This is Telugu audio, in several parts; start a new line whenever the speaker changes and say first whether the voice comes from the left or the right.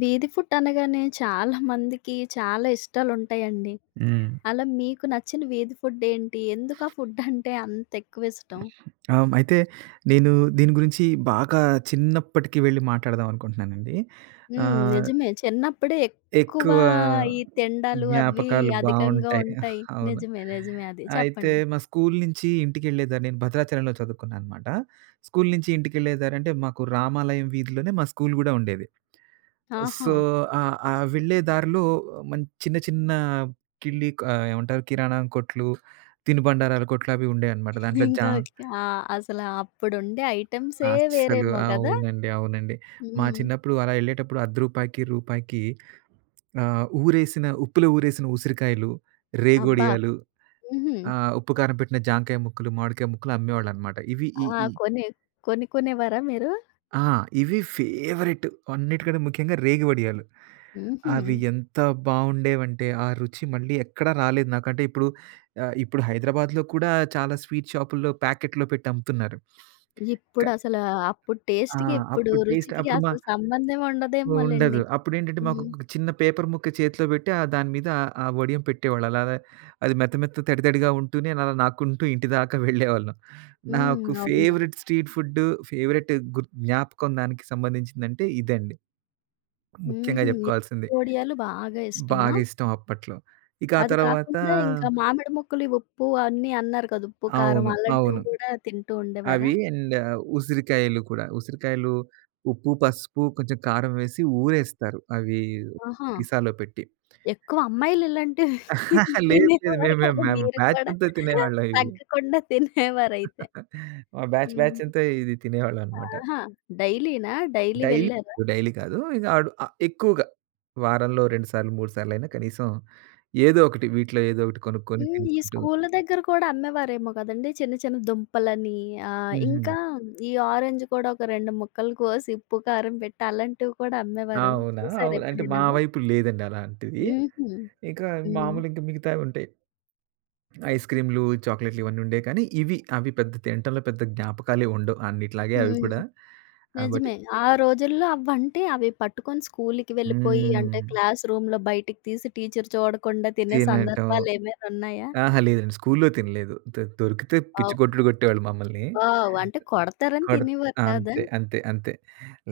left: వీధి ఫుడ్ అనగానే చాలా మందికి చాలా ఇష్టాలుంటాయండి.
right: హ్మ్.
left: అలా మీకు నచ్చిన వీధి ఫుడ్ ఏంటి? ఎందుకు ఆ ఫుడ్ అంటే అంత ఎక్కువ ఇష్టం?
right: అయితే నేను దీని గురించి బాగా చిన్నప్పటికి వెళ్ళి మాట్లాడదాం అనుకుంటున్నానండి.
left: హ్మ్.
right: ఆహ్,
left: నిజమే. చిన్నప్పుడే ఎక్కువ
right: ఎక్కువ
left: ఈ తిండాలు అవి
right: జ్ఞాపకాలు
left: అధికంగా
right: బావుంటాయి.
left: ఉంటాయి.
right: అవును.
left: నిజమే. నిజమే అది.
right: అయితే
left: చెప్పండి.
right: మా స్కూల్ నుంచి ఇంటికెళ్ళేదారి నేను భద్రాచలంలో చదువుకున్నాననమాట. స్కూల్ నుంచి ఇంటికెళ్ళేదారంటే మాకు రామాలయం వీధిలోనే మా స్కూల్ గూడా ఉండేది.
left: ఆహా!
right: సో, ఆ వెళ్ళే దారిలో చిన్న చిన్న కిళ్ళి ఏమంటారు కిరాణం కొట్లు, తినుబండారాల కొట్లు అవి ఉండేయనమాట. దాంట్లో
left: ఇంకా ఆ! అసల అప్పుడుండే ఐటెమ్సే
right: అస్సలు.
left: వేరేమో గదా!
right: అవునండి. అవునండి. మా
left: హ్మ్.
right: చిన్నప్పుడు అలా ఎళ్ళేటప్పుడు రూ. 10కి ఊరేసిన ఉప్పులో ఊరేసిన ఉసిరికాయలు,
left: అబ్బా!
right: రేగోడియాలు,
left: హుహు.
right: ఉప్పు కారం పెట్టిన జాంకాయ ముక్కలు, మామిడికాయ ముక్కలు అమ్మేవాళ్ళనమాట. ఇవి ఈ
left: ఆ!
right: ఈ
left: కొని కొనుక్కునేవారా మీరు?
right: ఆ! ఇవి ఫేవరెట్. అన్నిటికంటే ముఖ్యంగా రేగివడియాలు.
left: హుహు.
right: అవి ఎంత బావుండేవంటే ఆ రుచి మళ్ళీ ఎక్కడా రాలేదు నాకు. అంటే ఇప్పుడు ఇప్పుడు హైదరాబాద్‌లో కూడా చాలా స్వీట్ షాపుల్లో ప్యాకెట్‌లో పెట్టి అమ్ముతున్నారు. క
left: ఇప్పుడసలా అప్పుడు
right: ఆ!
left: టేస్ట్‌కి, ఇప్పుడు
right: అప్పుడు టేస్ట్
left: రుచికి
right: అప్పుడు
left: అసలు సంబంధం
right: ఉండదు.
left: ఉండదేమోలెండి.
right: అప్పుడేంటంటే
left: హ్మ్.
right: మాకొక చిన్న పేపర్ ముక్క చేతిలో పెట్టి దాని మీద ఆ వడియం పెట్టేవాళ్ళు. అలా అది మెత్త మెత్త తడి తడిగా ఉంటూనే అలా నాక్కుంటూ ఇంటి దాకా వెళ్ళేవాళ్ళం. నాకు
left: హ్మ్. అవును.
right: ఫేవరెట్ స్ట్రీట్ ఫుడ్డు, ఫేవరెట్ జ్ఞాపకం దానికి సంబంధించిందంటే ఇదండి. ముఖ్యంగా
left: హుహు. ఈ
right: చెప్పుకోవాల్సింది.
left: వడియాలు బాగా ఇష్టమా?
right: బాగా ఇష్టం అప్పట్లో. ఇక ఆ
left: అది
right: తర్వాత
left: కాకుండా ఇంకా మామిడి ముక్కలు, ఈ ఉప్పు అన్నీ అన్నారు కదా! ఉప్పు, కారం
right: అవును.
left: అలాంటివి
right: అవును.
left: గూడా తింటూ ఉండేవారా?
right: అవి అండ్ ఉసిరికాయలు కూడా. ఉసిరికాయలు ఉప్పు, పసుపు, కొంచెం కారం వేసి ఊరేస్తారు. అవి
left: ఆహా!
right: సీసాలో పెట్టి.
left: ఎక్కువ అమ్మాయిలు ఇలాంటివి
right: ఆహా! లేదు. లేదు.
left: తినేవారు
right: మేము మేము
left: కదా!
right: మేము
left: మీరు
right: బ్యాచ్
left: కూడా
right: అంతా తినేవాళ్ళం ఇవి.
left: తగ్గకుండా తినేవారైతే.
right: మా బ్యాచ్ బ్యాచ్
left: హ్మ్.
right: అంతా ఇది తినేవాళ్ళమనమాట.
left: ఆహా! డైలీనా? డైలీ
right: డైలీ
left: వెళ్ళారా?
right: డైలీ కాదు. ఇక ఆడు ఎక్కువగా వారంలో 2 సార్లు, 3 సార్లయినా కనీసం ఏదో ఒకటి వీటిలో ఏదో ఒకటి కొనుక్కొని
left: హ్మ్. ఈ
right: తినుకుంటూ
left: స్కూళ్ళ దగ్గర కూడా అమ్మేవారేమో కదండీ! చిన్న చిన్న దుంపలని
right: హుహు.
left: ఇంకా ఈ ఆరెంజ్ కూడా ఒక 2 ముక్కలు కోసి ఉప్పు, కారం పెట్టి అలాంటివి కూడా అమ్మేవారు.
right: అవునా!
left: చూసారా
right: అవును. అంటే
left: ఎప్పుడైనా
right: మా
left: అవి?
right: వైపు లేదండి అలాంటిది.
left: హుహు.
right: ఇక
left: హ్మ్.
right: మామూలు ఇంక మిగతావి ఉంటాయి. ఐస్ క్రీమ్‌లు, చాక్లెట్‌లు ఇవన్నీ ఉండేవి. కానీ ఇవి అవి పెద్ద తినటంలో పెద్ద జ్ఞాపకాలే ఉండవు. అన్నిట్లాగే అవి
left: హ్మ్.
right: కూడా. కాబట్టి
left: నిజమే. ఆ రోజుల్లో అవ్వంటే అవి పట్టుకొని స్కూలుకి వెళ్ళిపోయి
right: హ్మ్.
left: అంటే క్లాస్ రూమ్‌లో బయటికి తీసి టీచర్ చూడకుండా తినే
right: తినటం.
left: సందర్భాలేమైనా ఉన్నాయా?
right: అహా! లేదండి. స్కూల్లో తినలేదు. దొరికితే పిచ్చి
left: అబ్బా!
right: కొట్టుడు కొట్టేవాళ్ళు మమ్మల్ని.
left: అంటే కొడతారని
right: కొడ
left: తినేవారు కాదా?
right: అంతే. అంతే. అంతే.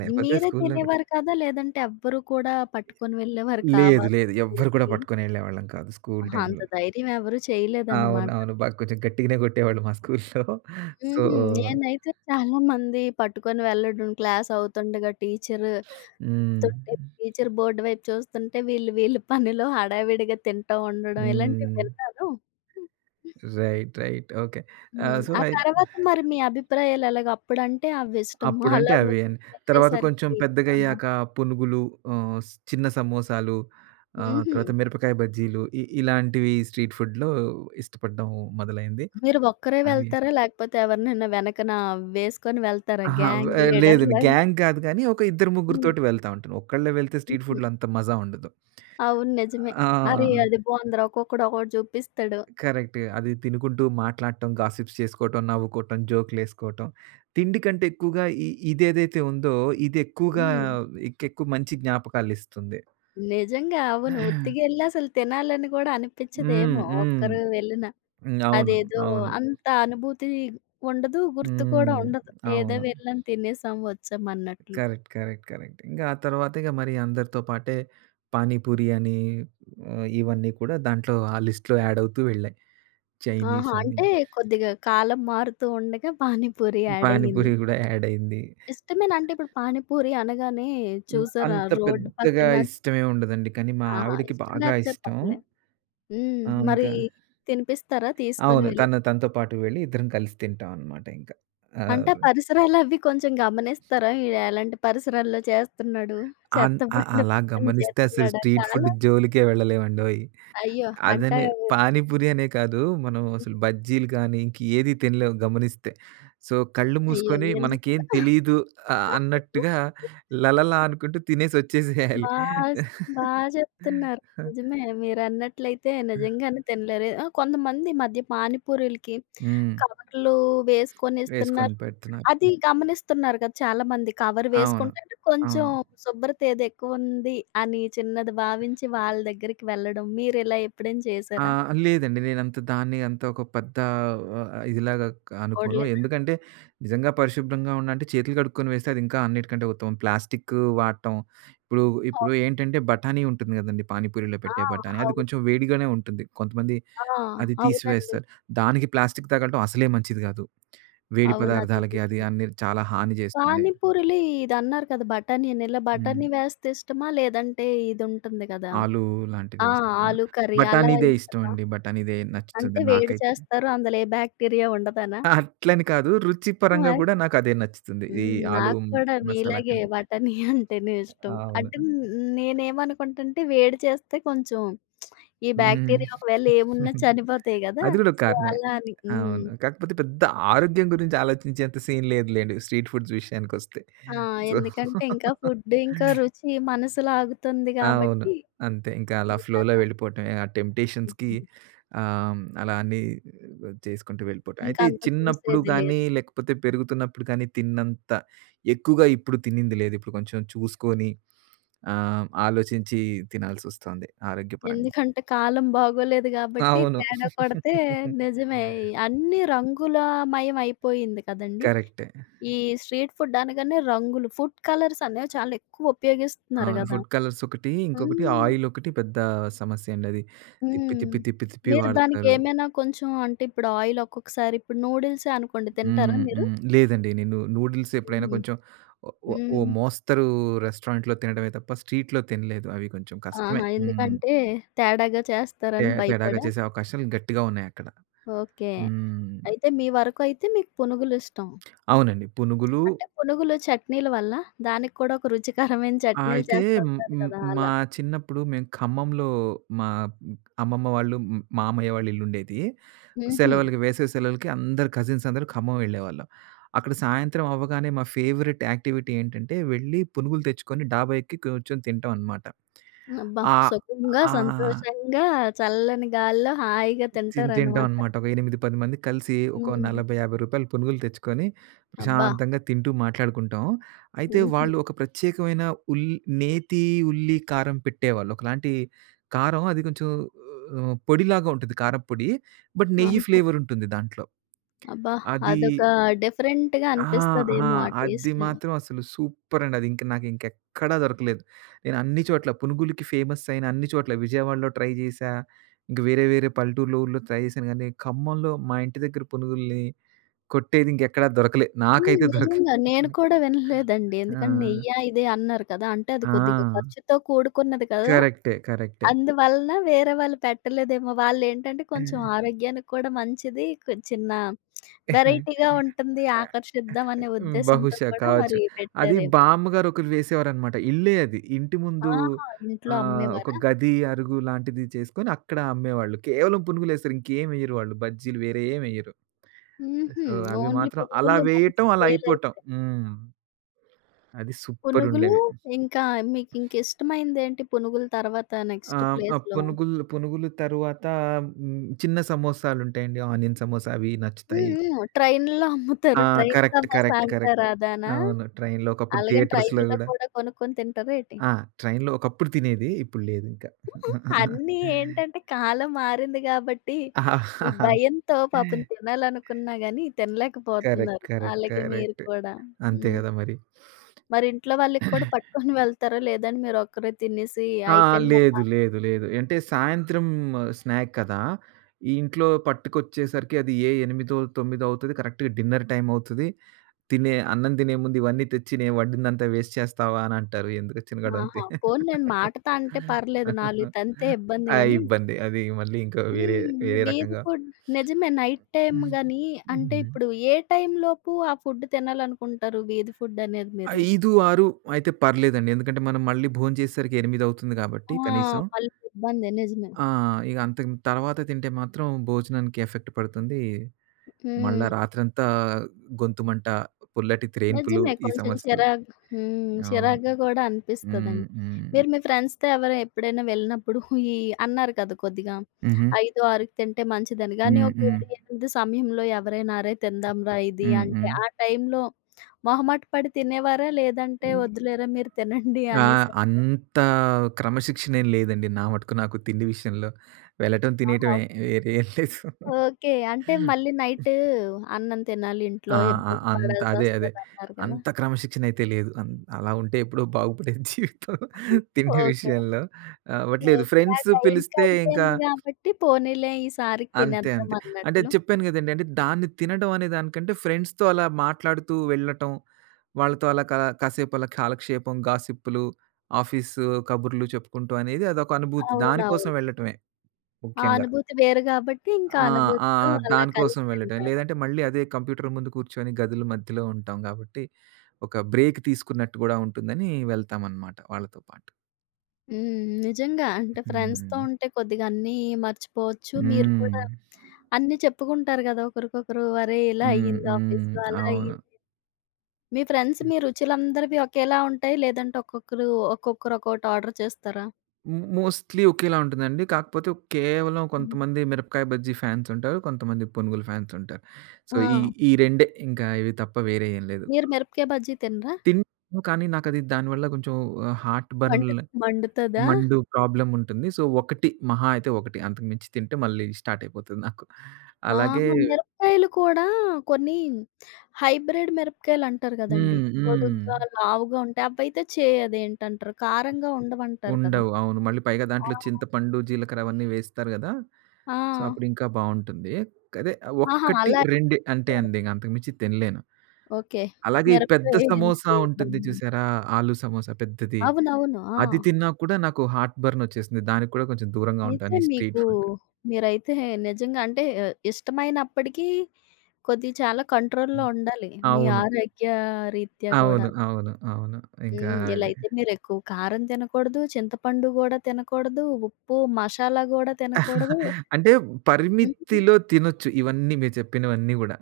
right: లేపోతే
left: మీరే
right: స్కూల్లో
left: తినేవారు కాదా? లేదంటే ఎవ్వరు కూడా పట్టుకొని వెళ్ళేవారు
right: లేదు.
left: కావా
right: లేదు. ఎవ్వరు కూడా
left: స్కూలుకి?
right: పట్టుకొనెళ్ళేవాళ్ళం కాదు స్కూల్
left: అహా! అంత
right: టైమ్‌లో.
left: ధైర్యం ఎవరు
right: అవును.
left: చేయలేదన్నమాట.
right: అవును. బాగా కొంచెం గట్టిగానే కొట్టేవాళ్ళు మా స్కూల్లో. సో
left: హుహు. నేనైతే చాలా మంది పట్టుకొని వెళ్ళడం, క్లాస్ అవుతుండగా టీచర్
right: హ్మ్.
left: చెప్తుంటే, టీచర్ బోర్డ్ వైపు చూస్తుంటే వీళ్ళ పనిలో హడావిడిగా తింటూ ఉండడం ఇలాంటివి
right: హ్మ్.
left: విన్నాను.
right: Right. Right. Okay. Ah,
left: hmm.
right: So,
left: ఆ
right: అయి
left: తర్వాత మరి మీ అభిప్రాయాలు ఎలాగ? అప్పుడంటే అవి ఇష్టము.
right: అప్పుడంటే
left: అలా
right: అవి
left: ఊరికి
right: అని. తర్వాత కొంచెం
left: వెళ్ళేసరికి ఆ!
right: పెద్దగయ్యాక పునుగులు, ఆహ్, స్ చిన్న సమోసాలు,
left: హుహు.
right: తర్వాత మిరపకాయ బజ్జీలు ఇ ఇలాంటివి స్ట్రీట్ ఫుడ్‌లో ఇష్టపడడం మొదలైంది.
left: మీరు ఒక్కరే
right: అవి
left: వెళ్తారా? లేకపోతే ఎవరినైనా వెనకన వేసుకొని వెళ్తారా?
right: అహా!
left: గ్యాంగ్ లీడర్
right: లేదండి.
left: లాగా?
right: గ్యాంగ్ కాదు కానీ ఒక ఇద్దరు
left: హ్మ్.
right: ముగ్గురితోటి వెళ్తా ఉంటాను. ఒక్కళ్ళే వెళ్తే స్ట్రీట్
left: హ్మ్.
right: ఫుడ్‌లో అంత మజా ఉండదు.
left: అవును. నిజమే. అరే!
right: ఆ!
left: అది బావుందిరా ఒక్కొక్కడు ఒక్కోటి జూపిస్తాడు.
right: కరెక్ట్. అది తినుకుంటూ మాట్లాడటం, గాసిప్స్ చేసుకోవటం, నవ్వుకోవటం, జోకులేసుకోవటం. తిండి కంటే ఎక్కువగా ఇ ఇదేదైతే ఉందో ఇది ఎక్కువగా
left: హ్మ్.
right: ఇంకెక్కువ మంచి జ్ఞాపకాలిస్తుంది.
left: నిజంగా అవును. ఉత్తిగెళ్లి అసలు తినాలని గూడా
right: హ్మ్.
left: అనిపిచ్చదేమో
right: హ్మ్.
left: ఒక్కరు వెళ్ళినా.
right: హ్మ్. అవును.
left: అదేదో
right: అవును.
left: అంత అనుభూతి ఉండదు. గుర్తు కూడా
right: హ్మ్.
left: ఉండదు. ఏదో
right: అవును.
left: వెళ్ళాం, తినేసాం, వచ్చాం అన్నట్లు.
right: కరెక్ట్. కరెక్ట్. కరెక్ట్. ఇంక ఆ తర్వాత ఇగ మరి అందరితో పాటే పానీపూరి అని ఇవన్నీ కూడా దాంట్లో ఆ లిస్ట్‌లో యాడ్ అవుతూ వెళ్ళాయి.
left: ఆహా!
right: చైనీస్ అని,
left: అంటే కొద్దిగా కాలం మారుతూ ఉండగా పానీపూరి యాడయ్యింది.
right: పానీపూరి గూడా యాడ్ అయింది.
left: ఇష్టమేనా? అంటే ఇప్పుడు పానీపూరి అనగానే
right: హ్మ్.
left: చూసారా
right: అంత
left: రోడ్డు
right: పెద్దగా
left: పక్కన
right: ఇష్టమే ఉండదండి. కానీ మా
left: ఆహా!
right: ఆవిడకి
left: ఇష్టం
right: బాగా
left: లేకపోతే
right: ఇష్టం.
left: పర్లేదు. హ్మ్.
right: ఆ!
left: మరి
right: ఇంకా
left: తినిపిస్తారా తీసుకొని
right: అవును.
left: వెళ్ళి?
right: తను తనతో పాటు వెళ్ళి ఇద్దరం కలిసి తింటాం అన్నమాట ఇంకా.
left: అంటే
right: ఆహ్,
left: ఆ పరిసరాలవి కొంచెం గమనిస్తారా? ఈడు ఎలాంటి పరిసరాల్లో చేస్తున్నాడు?
right: అన్
left: చెత్త
right: అ
left: బండి
right: అలా
left: పని
right: గమనిస్తే అసలు
left: చేస్తున్నాడా?
right: స్ట్రీట్ ఫుడ్
left: కాలా
right: జోలికే వెళ్ళలేమండోయ్!
left: అయ్యో! అంటే
right: అదనే
left: అవి
right: పానీపూరి అనే కాదు. మనం
left: హ్మ్.
right: అసలు బజ్జీలు గానీ, ఇంకేది తినలేం గమనిస్తే. సో, కళ్ళు
left: అయ్యో!
right: మూసుకొని
left: ఎందుకు?
right: మనకేం తెలీదు
left: కా-
right: అన్నట్టుగా లలలా అనుకుంటూ తినేసొచ్చేసేయాలి.
left: బా స్ బా చెప్తున్నారు. నిజమే మీరన్నట్లయితే నిజంగానే తినలేరు. ఆ! కొంతమంది ఈ మధ్య పానీపూరీలకి
right: హ్మ్.
left: కవర్లు వేసుకొని ఇస్తున్నారు.
right: వేసుకొని పెడుతున్నారు.
left: అది గమనిస్తున్నారు కదా! చాలామంది కవర్
right: అవును.
left: వేసుకుంటే అంటే కొంచెం
right: అవును.
left: శుభ్రత ఏదో ఎక్కువుంది అని చిన్నది భావించి వాళ్ళ దగ్గరికి వెళ్ళడం. మీరిలా ఎప్పుడైనా
right: ఆ!
left: చేశారా?
right: లేదండి. నేనంత దాన్ని అంత ఒక పెద్ద ఇదిలాగా అనుకోను.
left: చూడలేదా?
right: ఎందుకంటే నిజంగా పరిశుభ్రంగా ఉండాలంటే చేతులు కడుక్కొని వేస్తే అది ఇంకా అన్నిటికంటే ఉత్తమం. ప్లాస్టిక్ వాడటం ఇప్పుడు ఇప్పుడు
left: అవ్
right: ఏంటంటే బఠానీ ఉంటుంది కదండీ! పానీపూరిలో
left: ఆ!
right: పెట్టే బఠానీ. అది
left: అవును.
right: కొంచెం వేడిగానే ఉంటుంది. కొంతమంది
left: ఆ!
right: అది
left: అవునండి.
right: తీసివేస్తారు. దానికి ప్లాస్టిక్ తగలటం అసలే మంచిది కాదు. వేడి
left: అవును. అది
right: పదార్థాలకి అది
left: నిజమే.
right: అన్ని చాలా హాని చేస్తుంది.
left: పానీపూరిలో ఇదన్నారు కదా! బటానీ ఇలా
right: హ్మ్.
left: బటానీ వేస్తే ఇష్టమా? లేదంటే ఇదుంటుంది కదా!
right: ఆలు లాంటివి
left: ఆ!
right: వేస్తున్నా.
left: ఆలు కర్రీ అలా
right: బఠానీదే ఇష్టం
left: ఇష్టమా?
right: అండి. బఠానీదే
left: అంటే
right: నచ్చుతుంది
left: వేడి
right: నాకైతే.
left: చేస్తారు. అందులో ఏ బ్యాక్టీరియా ఉండదనా?
right: ఆ! అట్లని కాదు. రుచి పరంగా
left: మరి
right: గూడా నాకదే నచ్చుతుంది.
left: హ్మ్.
right: ఆలు
left: నాకు కూడా
right: మసాలా
left: మీలాగే
right: కంటే.
left: బటానీ అంటేనే ఇష్టం.
right: అవును.
left: అంటే నేనేమనుకుంటంటే వేడి చేస్తే కొంచెం ఈ
right: హ్మ్.
left: బ్యాక్టీరియా ఒకవేళ ఏమున్నా చనిపోతాయి గదా!
right: అది గూడా ఒక
left: సో,
right: కారణమే.
left: అలా అని. హ్మ్.
right: అవును. కాకపోతే పెద్ద ఆరోగ్యం గురించి ఆలోచించేంత సీన్ లేదులెండి స్ట్రీట్ ఫుడ్స్ విషయానికొస్తే.
left: ఆ!
right: సో
left: ఎందుకంటే ఇంకా ఫుడ్ ఇంకా రుచి మనసు లాగుతుంది
right: అవును.
left: కాబట్టి
right: అంతే. ఇంకా అలా ఫ్లోలో
left: ఇంకలా.
right: వెళ్ళిపోవటమే. ఆ టెంప్టేషన్స్‌కి
left: హ్మ్.
right: అలా అన్నీ చేసుకుంటూ వెళ్ళిపోవటం.
left: ఇంకా
right: అయితే
left: అంత
right: చిన్నప్పుడు
left: చూసేది
right: కానీ,
left: లేదు.
right: లేకపోతే పెరుగుతున్నప్పుడు కానీ తిన్నంత ఎక్కువగా ఇప్పుడు తినింది లేదు. ఇప్పుడు కొంచెం చూసుకొని ఆలోచించి తినాల్సొస్తోంది ఆరోగ్యపరంగా.
left: ఎందుకంటే కాలం బాగోలేదు గాబట్టి
right: అవును.
left: తేడా కొడితే నిజమే. అన్నీ రంగులమయం అయిపోయింది కదండీ!
right: కరెక్టే.
left: ఈ స్ట్రీట్ ఫుడ్ అనగానే రంగులు, ఫుడ్ కలర్స్ అనేవి చాలా ఎక్కువ ఉపయోగిస్తున్నారు
right: అవును.
left: గదా!
right: ఫుడ్ కలర్స్ ఒకటి, ఇంకొకటి
left: హ్మ్.
right: ఆయిల్ ఒకటి పెద్ద సమస్య అండి. అది తిప్పి,
left: హ్మ్.
right: తిప్పి, తిప్పి, తిప్పి
left: మీరు
right: వాడతారు.
left: దానికేమైనా కొంచెం అంటే ఇప్పుడు ఆయిల్ ఒక్కొక్కసారి ఇప్పుడు నూడిల్సే అనుకోండి తింటారా
right: హ్మ్.
left: మీరు?
right: హ్మ్. లేదండి. నేను నూడిల్స్ ఎప్పుడైనా
left: హుహు.
right: కొంచెం ఓ ఓ ఓ
left: హ్మ్.
right: మోస్తరు రెస్టారెంట్‌లో తినడమే తప్ప స్ట్రీట్‌లో తినలేదు. అవి కొంచెం కష్టమే.
left: ఆహా!
right: హ్మ్.
left: ఎందుకంటే తేడాగా చేస్తారని
right: తేడాగా
left: భయపడా?
right: చేసే అవకాశాలు గట్టిగా ఉన్నాయక్కడ.
left: ఓకే.
right: హ్మ్.
left: అయితే మీ వరకు అయితే మీకు పునుగులిష్టం.
right: అవునండి. పునుగులు
left: అంటే పునుగులు చట్నీల వల్ల? దానికి కూడా ఒక రుచికరమైన
right: ఆ!
left: చట్నీలు
right: అయితే హ్మ్,
left: చేస్తుంటారు
right: హ్మ్,
left: కదా!
right: మా
left: అలా.
right: చిన్నప్పుడు మేము ఖమ్మంలో మా అమ్మమ్మ వాళ్ళు, మామయ్య వాళ్ళ ఇల్లుండేది.
left: హుహు.
right: సెలవులకి వేసవి సెలవులకి అందరు కజిన్స్ అందరూ ఖమ్మం వెళ్ళేవాళ్ళం. అక్కడ సాయంత్రం అవ్వగానే మా ఫేవరెట్ యాక్టివిటీ ఏంటంటే వెళ్ళి పునుగులు తెచ్చుకొని డాబా ఎక్కి కూర్చొని తింటాం అనమాట.
left: అబ్బా!
right: ఆహ్,
left: సుఖంగా,
right: ఆ!
left: సంతోషంగా, చల్లని గాలిలో హాయిగా
right: తిన్ తింటాం
left: తింటారనమాట.
right: అనమాట. ఒక 8, 10 మంది కలిసి ఒక రూ.
left: హ్మ్.
right: 40, 50 పునుగులు తెచ్చుకొని
left: అబ్బా!
right: ప్రశాంతంగా తింటూ మాట్లాడుకుంటాం. అయితే
left: హుహు.
right: వాళ్ళు ఒక ప్రత్యేకమైన ఉల్ నేతి ఉల్లి కారం పెట్టేవాళ్ళు. ఒకలాంటి కారం అది కొంచెం పొడిలాగా ఉంటుంది కారప్పొడి. బట్ నెయ్యి
left: ఆహా!
right: ఫ్లేవర్ ఉంటుంది దాంట్లో.
left: అబ్బా!
right: అది
left: అదొక డిఫరెంట్‌గా
right: ఆ! ఆ!
left: అనిపిస్తదేమో ఆ
right: అది
left: టేస్ట్.
right: మాత్రం అసలు సూపరండి. అది ఇంక నాకు ఇంకెక్కడా దొరకలేదు. నేను అన్ని చోట్ల పునుగులకి ఫేమస్ అయిన అన్ని చోట్ల విజయవాడలో ట్రై చేశా. ఇంక వేరే వేరే పల్లెటూర్లో, ఊర్లో ట్రై చేశాను గానీ, ఖమ్మంలో మా ఇంటి దగ్గర పునుగుల్ని కొట్టేది ఇంకెక్కడా దొరకలే.
left: హ్మ్.
right: నాకైతే
left: నిజంగా. నేను కూడా వినలేదండి.
right: ఆ!
left: ఎందుకంటే నెయ్యా, ఇదే అన్నారు కదా! అంటే అది కొద్దిగా
right: ఆ!
left: ఖర్చుతో కూడుకున్నది కదా!
right: కరెక్టే. కరెక్టే.
left: అందువలన వేరే వాళ్ళు పెట్టలేదేమో. వాళ్ళేంటంటే కొంచెం ఆరోగ్యానికి కూడా మంచిది. కొ చిన్న వెరైటీగా ఉంటుంది.
right: ఆ!
left: ఆకర్షిద్దాం అనే
right: హ్మ్.
left: ఉద్దేశంతో
right: బహుశా
left: కూడా
right: కావచ్చు.
left: మరి
right: అది
left: పెట్టారేమో.
right: బామ్మగారు ఒకళ్ళు వేసేవారనమాట. ఇల్లే అది. ఇంటి ముందు
left: ఆహా! ఇంట్లో
right: ఒక
left: అమ్మేవారా?
right: గది, అరుగు లాంటిది చేసుకొని అక్కడ అమ్మేవాళ్ళు. కేవలం పునుగులేస్తారు. ఇంకేమెయ్యరు వాళ్ళు. బజ్జీలు వేరే ఏమెయ్యరు.
left: హుహు.
right: సో, అవి
left: ఓన్లీ
right: మాత్రం అలా
left: పునుగులు మంచి
right: వేయటం, అలా
left: సేలయి
right: అయిపోవటం. హ్మ్. అది
left: పునుగులు
right: సూపరుండేవి.
left: ఇంకా మీకింకిష్టమైందేంటి పునుగుల తర్వాత నెక్స్ట్
right: ఆహ్, ఆ
left: ప్లేస్‌లో?
right: పునుగులు పునుగులు తరువాత హ్మ్, చిన్న సమోసాలుంటాయండి. ఆనియన్ సమోసా అవి నచ్చుతాయి.
left: హ్మ్. హ్మ్. ట్రైన్‌లో
right: ఆ!
left: అమ్ముతారు. Train
right: correct.
left: Samosa
right: correct. Correct.
left: అంటారా అదానా?
right: అవును. ట్రైన్‌లో ఒకప్పుడు
left: అలాగని
right: థియేటర్స్‌లో
left: ట్రైన్‌లో
right: గూడా
left: కూడా కొనుక్కొని తింటారేటి?
right: ఆ! ట్రైన్‌లో ఒకప్పుడు తినేది. ఇప్పుడు లేదింకా.
left: అన్నీ ఏంటంటే కాలం మారింది గాబట్టి, ఈ భయంతో పాపం తినాలనుకున్నా గానీ
right: కరెక్ట్.
left: తినలేకపోతున్నారు.
right: కరెక్ట్.
left: అలాగే మీరు
right: కరెక్ట్.
left: కూడా.
right: అంతే
left: హ్మ్.
right: గదా! మరి.
left: మరి ఇంట్లో వాళ్ళకి కూడా పట్టుకొని వెళ్తారా? లేదంటే మీరొక్కరే తినేసి
right: ఆ! లేదు.
left: అయిపోయిందమ్మా
right: లేదు. లేదు. అంటే సాయంత్రం స్నాక్ కదా! ఇంట్లో పట్టుకొచ్చేసరికి అది ఏ 8:00, 9:00 అవుతది. కరెక్ట్‌గా డిన్నర్ టైమ్ అవుతది. తినే అన్నం తినే ముందు ఇవన్నీ తెచ్చి నేను వండిందంతా వేస్ట్ చేస్తావా అని అంటారు. ఎందుకొచ్చిన గొడవంతే.
left: ఆహా! పోన్లేండి మాటతో అంటే పర్లేదు. 4 తంతే ఇబ్బంది
right: ఆ
left: గానీ
right: ఇబ్బంది. అది మళ్ళీ ఇంకా
left: హ్మ్.
right: వేరే,
left: ఈ
right: వేరే
left: వీధి
right: రకంగా
left: ఫుడ్ నిజమే నైట్ టైమ్ గానీ అంటే
right: హ్మ్.
left: ఇప్పుడు ఏ టైంలోపు ఆ ఫుడ్ తినాలనుకుంటారు వీధి ఫుడ్ అనేది మీరు?
right: 5, 6 అయితే పర్లేదండి. ఎందుకంటే మనం మళ్ళీ భోంచేసేసరికి 8 అవుతుంది కాబట్టి
left: ఆ!
right: కనీసం.
left: మళ్ళీ ఇబ్బందే నిజమే.
right: ఆ! ఇక అంతకు తర్వాత తింటే మాత్రం భోజనానికి ఎఫెక్ట్ పడుతుంది. మళ్ళా
left: హ్మ్.
right: రాత్రంతా గొంతుమంట, పుల్లటి త్రేన్పులు
left: నిజమే.
right: ఈ
left: కొంచెం
right: సమస్యలు.
left: చిరాకు హ్మ్.
right: అవును.
left: చిరాకుగా కూడా
right: హ్మ్.
left: అనిపిస్తదండి.
right: హ్మ్.
left: మీరు మీ ఫ్రెండ్స్‌తో ఎవర ఎప్పుడైనా వెళ్ళినప్పుడు ఈ అన్నారు కదా కొద్దిగా
right: హుహు.
left: 5, 6కి తింటే మంచిదని. కానీ
right: హ్మ్.
left: ఒక
right: హ్మ్.
left: 7, 8 సమయంలో ఎవరైనా "అరే! తిందాంరా ఇది"
right: హ్మ్.
left: అంటే
right: హ్మ్.
left: ఆ టైంలో మొహమాట పడి తినేవారా? లేదంటే "వద్దులేరా మీరు తినండి"
right: ఆ!
left: అనేసారా?
right: అంత క్రమశిక్షణ ఏం లేదండి నా మటుకు నాకు తిండి విషయంలో. వెళ్ళటం,
left: ఆహా!
right: తినేయటమే వేరే ఏం లేదు.
left: ఓకే. అంటే మళ్ళీ నైట్ అన్నం తినాలి
right: ఆ!
left: ఇంట్లో
right: ఆ!
left: ఇబ్బంది
right: అంత అదే. అదే.
left: పడాల్సొస్తదన్నారు కదా!
right: అంత క్రమశిక్షణ అయితే లేదు. అలా ఉంటే ఎప్పుడో బాగుపడేది జీవితం తిండి
left: ఓకే.
right: విషయంలో. బట్ లేదు
left: ఓకే. ఆ
right: ఫ్రెండ్స్ పిలిస్తే ఇంకా
left: టైంకయిపోయింది గాబట్టి పోనీలే ఈసారికి
right: అంతే.
left: తినేద్దాం
right: అంతే. అంటే
left: అన్నట్లు.
right: చెప్పాను కదండీ! అంటే దాన్ని తినడం అనే దానికంటే ఫ్రెండ్స్‌తో అలా మాట్లాడుతూ వెళ్ళటం, వాళ్ళతో అలా కాసేపు అలా కాలక్షేపం, గాసిప్పులు, ఆఫీసు కబుర్లు చెప్పుకుంటూ అనేది అదొక అనుభూతి.
left: అవునవును.
right: దానికోసం వెళ్ళటమే
left: ఆ
right: ముఖ్యంగా.
left: అనుభూతి వేరు గాబట్టి, ఇంకా
right: ఆ! ఆ!
left: అనుభూతితో అలా
right: దానికోసం
left: కలిసి
right: వెళ్ళటం.
left: తింటారు.
right: లేదంటే మళ్ళీ అదే కంప్యూటర్ ముందు కూర్చొని గదుల మధ్యలో ఉంటాం కాబట్టి ఒక బ్రేక్ తీసుకున్నట్టు గూడా ఉంటుందని వెళ్తామనమాట వాళ్ళతో పాటు.
left: హ్మ్. నిజంగా. అంటే ఫ్రెండ్స్‌తో
right: హ్మ్.
left: ఉంటే కొద్దిగా అన్నీ మర్చిపోవచ్చు. మీరు
right: హ్మ్.
left: కూడా అన్నీ చెప్పుకుంటారు గదా! ఒకరికొకరు "అరే! ఇలా
right: హ్మ్.
left: అయ్యింది
right: హ్మ్.
left: ఆఫీస్‌లో, అలా
right: అవును.
left: అయ్యింది." మీ ఫ్రెండ్స్
right: హ్మ్.
left: మీ రుచులందరివి ఒకేలా ఉంటాయి? లేదంటే ఒక్కొక్కరు ఒక్కొక్కరు ఒక్కోటి ఆర్డర్ చేస్తారా?
right: మోస్ట్‌లీ ఒకేలా ఉంటుందండి. కాకపోతే కేవలం
left: హ్మ్.
right: కొంతమంది మిరపకాయ బజ్జీ ఫ్యాన్స్ ఉంటారు. కొంతమంది పునుగులు ఫ్యాన్స్ ఉంటారు. సో,
left: ఆ!
right: ఈ ఈ రెండే ఇంకా ఇవి తప్ప వేరే ఏం లేదు.
left: మీరు మిరపకాయ బజ్జీ తినరా?
right: తింటాను కానీ నాకది దానివల్ల కొంచెం హార్ట్ బర్న్
left: మండు మండుతదా?
right: మండు ప్రాబ్లమ్ ఉంటుంది. సో, ఒకటి మహా అయితే ఒకటి. అంతకు మించి తింటే మళ్ళీ స్టార్ట్ అయిపోతది నాకు. అలాగే
left: ఆహా! మిరపకాయలు కూడా కొన్ని హైబ్రిడ్ మిరపకాయలంటారు గదండీ!
right: హ్మ్. హ్మ్.
left: పొడుగ్గా, లావుగా ఉంటాయి. అవైతే చే అదేంటంటారు కారంగా ఉండవంటారు కదా!
right: ఉండవు. అవును. మళ్ళీ పైగా దాంట్లో చింతపండు, జీలకర్ర అవన్నీ వేస్తారు గదా! సో,
left: ఆ!
right: అప్పుడింకా బావుంటుంది. అదే
left: ఆహా!
right: ఒక్కటి,
left: అలా
right: రెండు అంతే అండి. ఇంక అంతకుమించి తినలేను.
left: ఓకే.
right: అలాగే ఈ పెద్ద
left: మిరపకాయ ఎందుకు
right: సమోసా ఉంటుంది
left: ఇబ్బందని.
right: చూసారా? ఆలు సమోసా పెద్దది.
left: అవునవును. ఆ!
right: అది తిన్నా కూడా నాకు హార్ట్ బర్న్ ఒచ్చేసింది. దానికి కూడా కొంచెం దూరంగా
left: అయితే
right: ఉంటాను ఈ స్ట్రీట్
left: మీకు
right: ఫుడ్.
left: మీరైతే నిజంగా అంటే ఇష్టమైనప్పటికీ కొద్దిగా చాలా కంట్రోల్‌లో
right: హ్మ్.
left: ఉండాలి. మీ
right: అవును.
left: ఆరోగ్య రీత్యా గూడా.
right: అవును. అవును. అవును. ఇంకా
left: హ్మ్. ఇలా
right: అది
left: అయితే మీరెక్కువ కారం తినకూడదు, చింతపండు గూడా తినకూడదు, ఉప్పు, మషాలా గూడా తినకూడదు.
right: అంటే
left: హ్మ్.
right: పరిమితిలో తినొచ్చు ఇవన్నీ మీరు చెప్పినవన్నీ గూడా.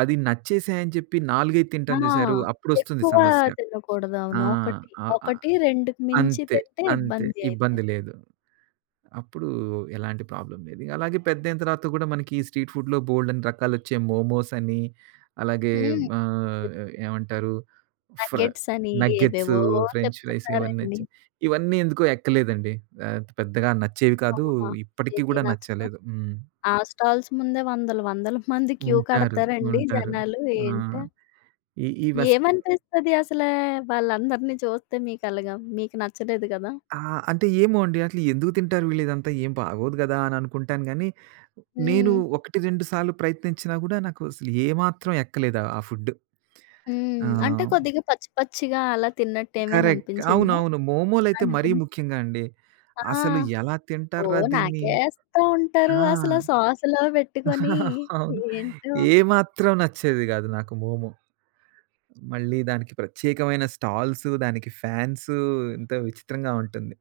right: అది నచ్చేసాయని చెప్పి 4, 5
left: ఆ!
right: తింటాం జూసారు అప్పుడొస్తుంది
left: ఎక్కువ
right: సమస్య.
left: తినకూడదు.
right: ఆ!
left: అవును. ఒకటి,
right: ఆహ్, ఆహ్,
left: ఒకటి రెండుకి మించి
right: అంతే.
left: తింటే
right: అంతే.
left: ఇబ్బంది అయితే.
right: ఇబ్బంది లేదు. అప్పుడు ఎలాంటి ప్రాబ్లమ్ లేదు. అలాగే పెద్దయిన తర్వాత కూడా మనకి ఈ స్ట్రీట్ ఫుడ్‌లో బోలెడన్ని రకాలొచ్చాయి. మోమోస్ అని, అలాగే
left: హ్మ్.
right: ఆహ్, ఏమంటారు ఫ్ర
left: నగ్గెట్స్ అని
right: నగ్గెట్స్,
left: ఏవేవో
right: ఫ్రెంచ్ ఫ్రైస్ ఇవన్నీ
left: చెప్తున్నారండి.
right: వచ్చాయి. ఇవన్నీ ఎందుకో ఎక్కలేదండి. పెద్దగా నచ్చేవి కాదు.
left: ఆహా!
right: ఇప్పటికి
left: ఏవి
right: కూడా
left: నచ్చవా?
right: నచ్చలేదు. హ్మ్.
left: ఆ స్టాల్స్ ముందే వందల, వందల మంది క్యూ
right: ఉంటారు.
left: కడతారండి
right: ఉంటారు.
left: జనాలు.
right: ఆ!
left: ఏంటా?
right: ఈ ఈ వెస్
left: ఏమనిపిస్తది అసలా వాళ్ళందరిని చూస్తే మీకలగా? మీకు నచ్చలేదు గదా!
right: ఆ! అంటే ఏమో అండి. అసలు ఎందుకు తింటారు వీళ్ళిదంతా? ఏం బాగోదు గదా! అని అనుకుంటాను గానీ, నేను
left: హ్మ్.
right: 1, 2 సార్లు ప్రయత్నించినా గూడా నాకు అసలు ఏమాత్రం ఎక్కలేదు ఆ ఫుడ్. ఆ!
left: హ్మ్. అంటే కొద్దిగా పచ్చి పచ్చిగా అలా తిన్నట్టు ఏమైనా
right: కరెక్ట్.
left: అనిపించిందా?
right: అవునవును. మోమోలైతే మరీ
left: అనిపించి
right: ముఖ్యంగా అండి.
left: ఆ!
right: అసలు ఎలా తింటార్రా
left: ఓహ్!
right: దీన్ని?
left: నాకేస్తా ఉంటారు.
right: ఆ!
left: అసల సాసులో పెట్టుకొని
right: అవును.
left: ఏంటో,
right: ఏమాత్రం నచ్చేది గాదు నాకు మోమో. మళ్ళీ దానికి ప్రత్యేకమైన స్టాల్సు, దానికి ఫ్యాన్సు ఎంతో విచిత్రంగా ఉంటుంది.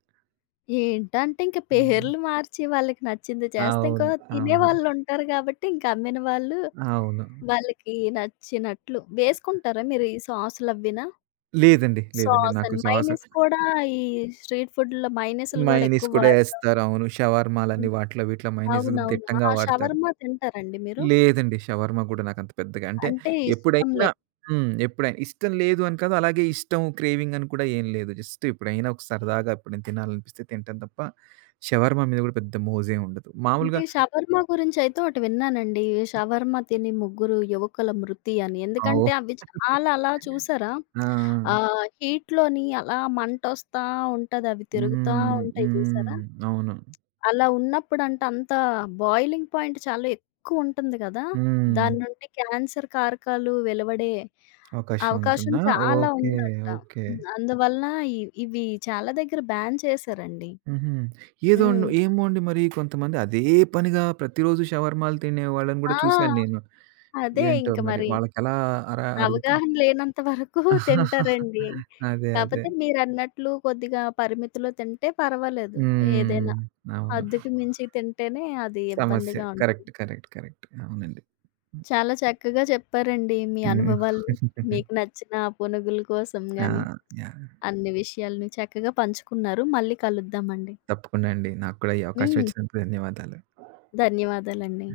left: ఏంటంటే ఇంక
right: హ్మ్.
left: పేర్లు మార్చి వాళ్ళకి నచ్చింది చేస్తే ఇంకో
right: అవును. అవును.
left: తినేవాళ్ళుంటారు కాబట్టి ఇంక అమ్మిన వాళ్ళు
right: అవును.
left: వాళ్ళకి నచ్చినట్లు వేసుకుంటారా మీరు ఈ సాసులవ్వినా?
right: లేదండి. లేదండి.
left: సాస్
right: నాకు
left: అని
right: సాస్
left: మైనీస్ కూడా ఈ స్ట్రీట్ ఫుడ్‌లో మైనీస్‌లు గూడా
right: మయోనీస్
left: ఎక్కువ
right: కూడా
left: వాడతాం.
right: ఏస్తారు. అవును. షవర్మాలని వాటిలో వీటిలో మయోనీస్
left: అవునవును.
right: దిట్టంగా
left: ఆ!
right: వాడతారు.
left: షవర్మా తింటారండి మీరు?
right: లేదండి. షవర్మా గూడా నాకంత పెద్దగా అంటే
left: అంటే ఇష్టం
right: ఎప్పుడైనా
left: లేదు.
right: హ్మ్. ఎప్పుడైనా ఇష్టం లేదు అని కాదు. అలాగే ఇష్టం క్రేవింగ్ అని కూడా ఏం లేదు. జస్ట్ ఎప్పుడైనా ఒక సరదాగా ఎప్పుడైనా తినాలనిపిస్తే తింటాను తప్ప షవర్మా మీద గూడా పెద్ద మోజేం ఉండదు. మామూలుగా
left: అంటే షవర్మ గురించైతే ఒకటి విన్నానండి. షవర్మ తిని ముగ్గురు యువకుల మృతి అని.
right: ఆ!
left: ఎందుకంటే
right: ఓహ్!
left: అవి చాలా అలా చూసారా?
right: ఆ!
left: హీట్‌లోని అలా మంటొస్తా ఉంటది. అవి తిరుగుతా
right: హ్మ్.
left: ఉంటాయి చూసారా?
right: హ్మ్. అవును.
left: అలా ఉన్నప్పుడంట అంత బాయిలింగ్ పాయింట్ చాలా ఎక్కువుంటుంది కదా!
right: హ్మ్.
left: దాని నుండి క్యాన్సర్ కారకాలు వెలువడే
right: అవకాశం
left: అవకాశం
right: ఉంటుందా?
left: చాలా
right: ఓకే.
left: ఉందంట.
right: ఓకే.
left: హ్మ్. అందువలన ఇవి చాలా దగ్గర బ్యాన్ చేశారండి.
right: హుహు. ఏదో అండి
left: హ్మ్.
right: ఏమో అండి మరి కొంతమంది అదే పనిగా ప్రతిరోజు షవర్మాలు తినే వాళ్ళని
left: ఆ!
right: గూడా చూసాను నేను.
left: అదే
right: ఏంటో
left: ఇంక
right: మరి
left: మరి.
right: వాళ్ళకెలా అరుగుతా
left: అవగాహన లేనంత వరకు తింటారండి.
right: అదే. అదే.
left: కాపోతే మీరన్నట్లు కొద్దిగా పరిమితిలో తింటే పర్వాలేదు.
right: హ్మ్.
left: ఏదైనా
right: అవును.
left: హద్దుకి మించి తింటేనే అది
right: సమస్య.
left: ఇబ్బందిగా ఉంటుంది.
right: కరెక్ట్. కరెక్ట్. కరెక్ట్. అవునండి.
left: చాలా చక్కగా చెప్పారండి మీ
right: హ్మ్.
left: అనుభవాల్ని. మీకు నచ్చిన ఆ పునుగుల కోసం
right: ఆ!
left: గాని,
right: యాహ్!
left: అన్ని విషయాలను చక్కగా పంచుకున్నారు. మళ్ళీ కలుద్దామండి.
right: తప్పకుండా అండి. నాకు కూడా ఈ అవకాశం
left: హ్మ్.
right: ఇచ్చినందుకు ధన్యవాదాలు.
left: ధన్యవాదాలండి.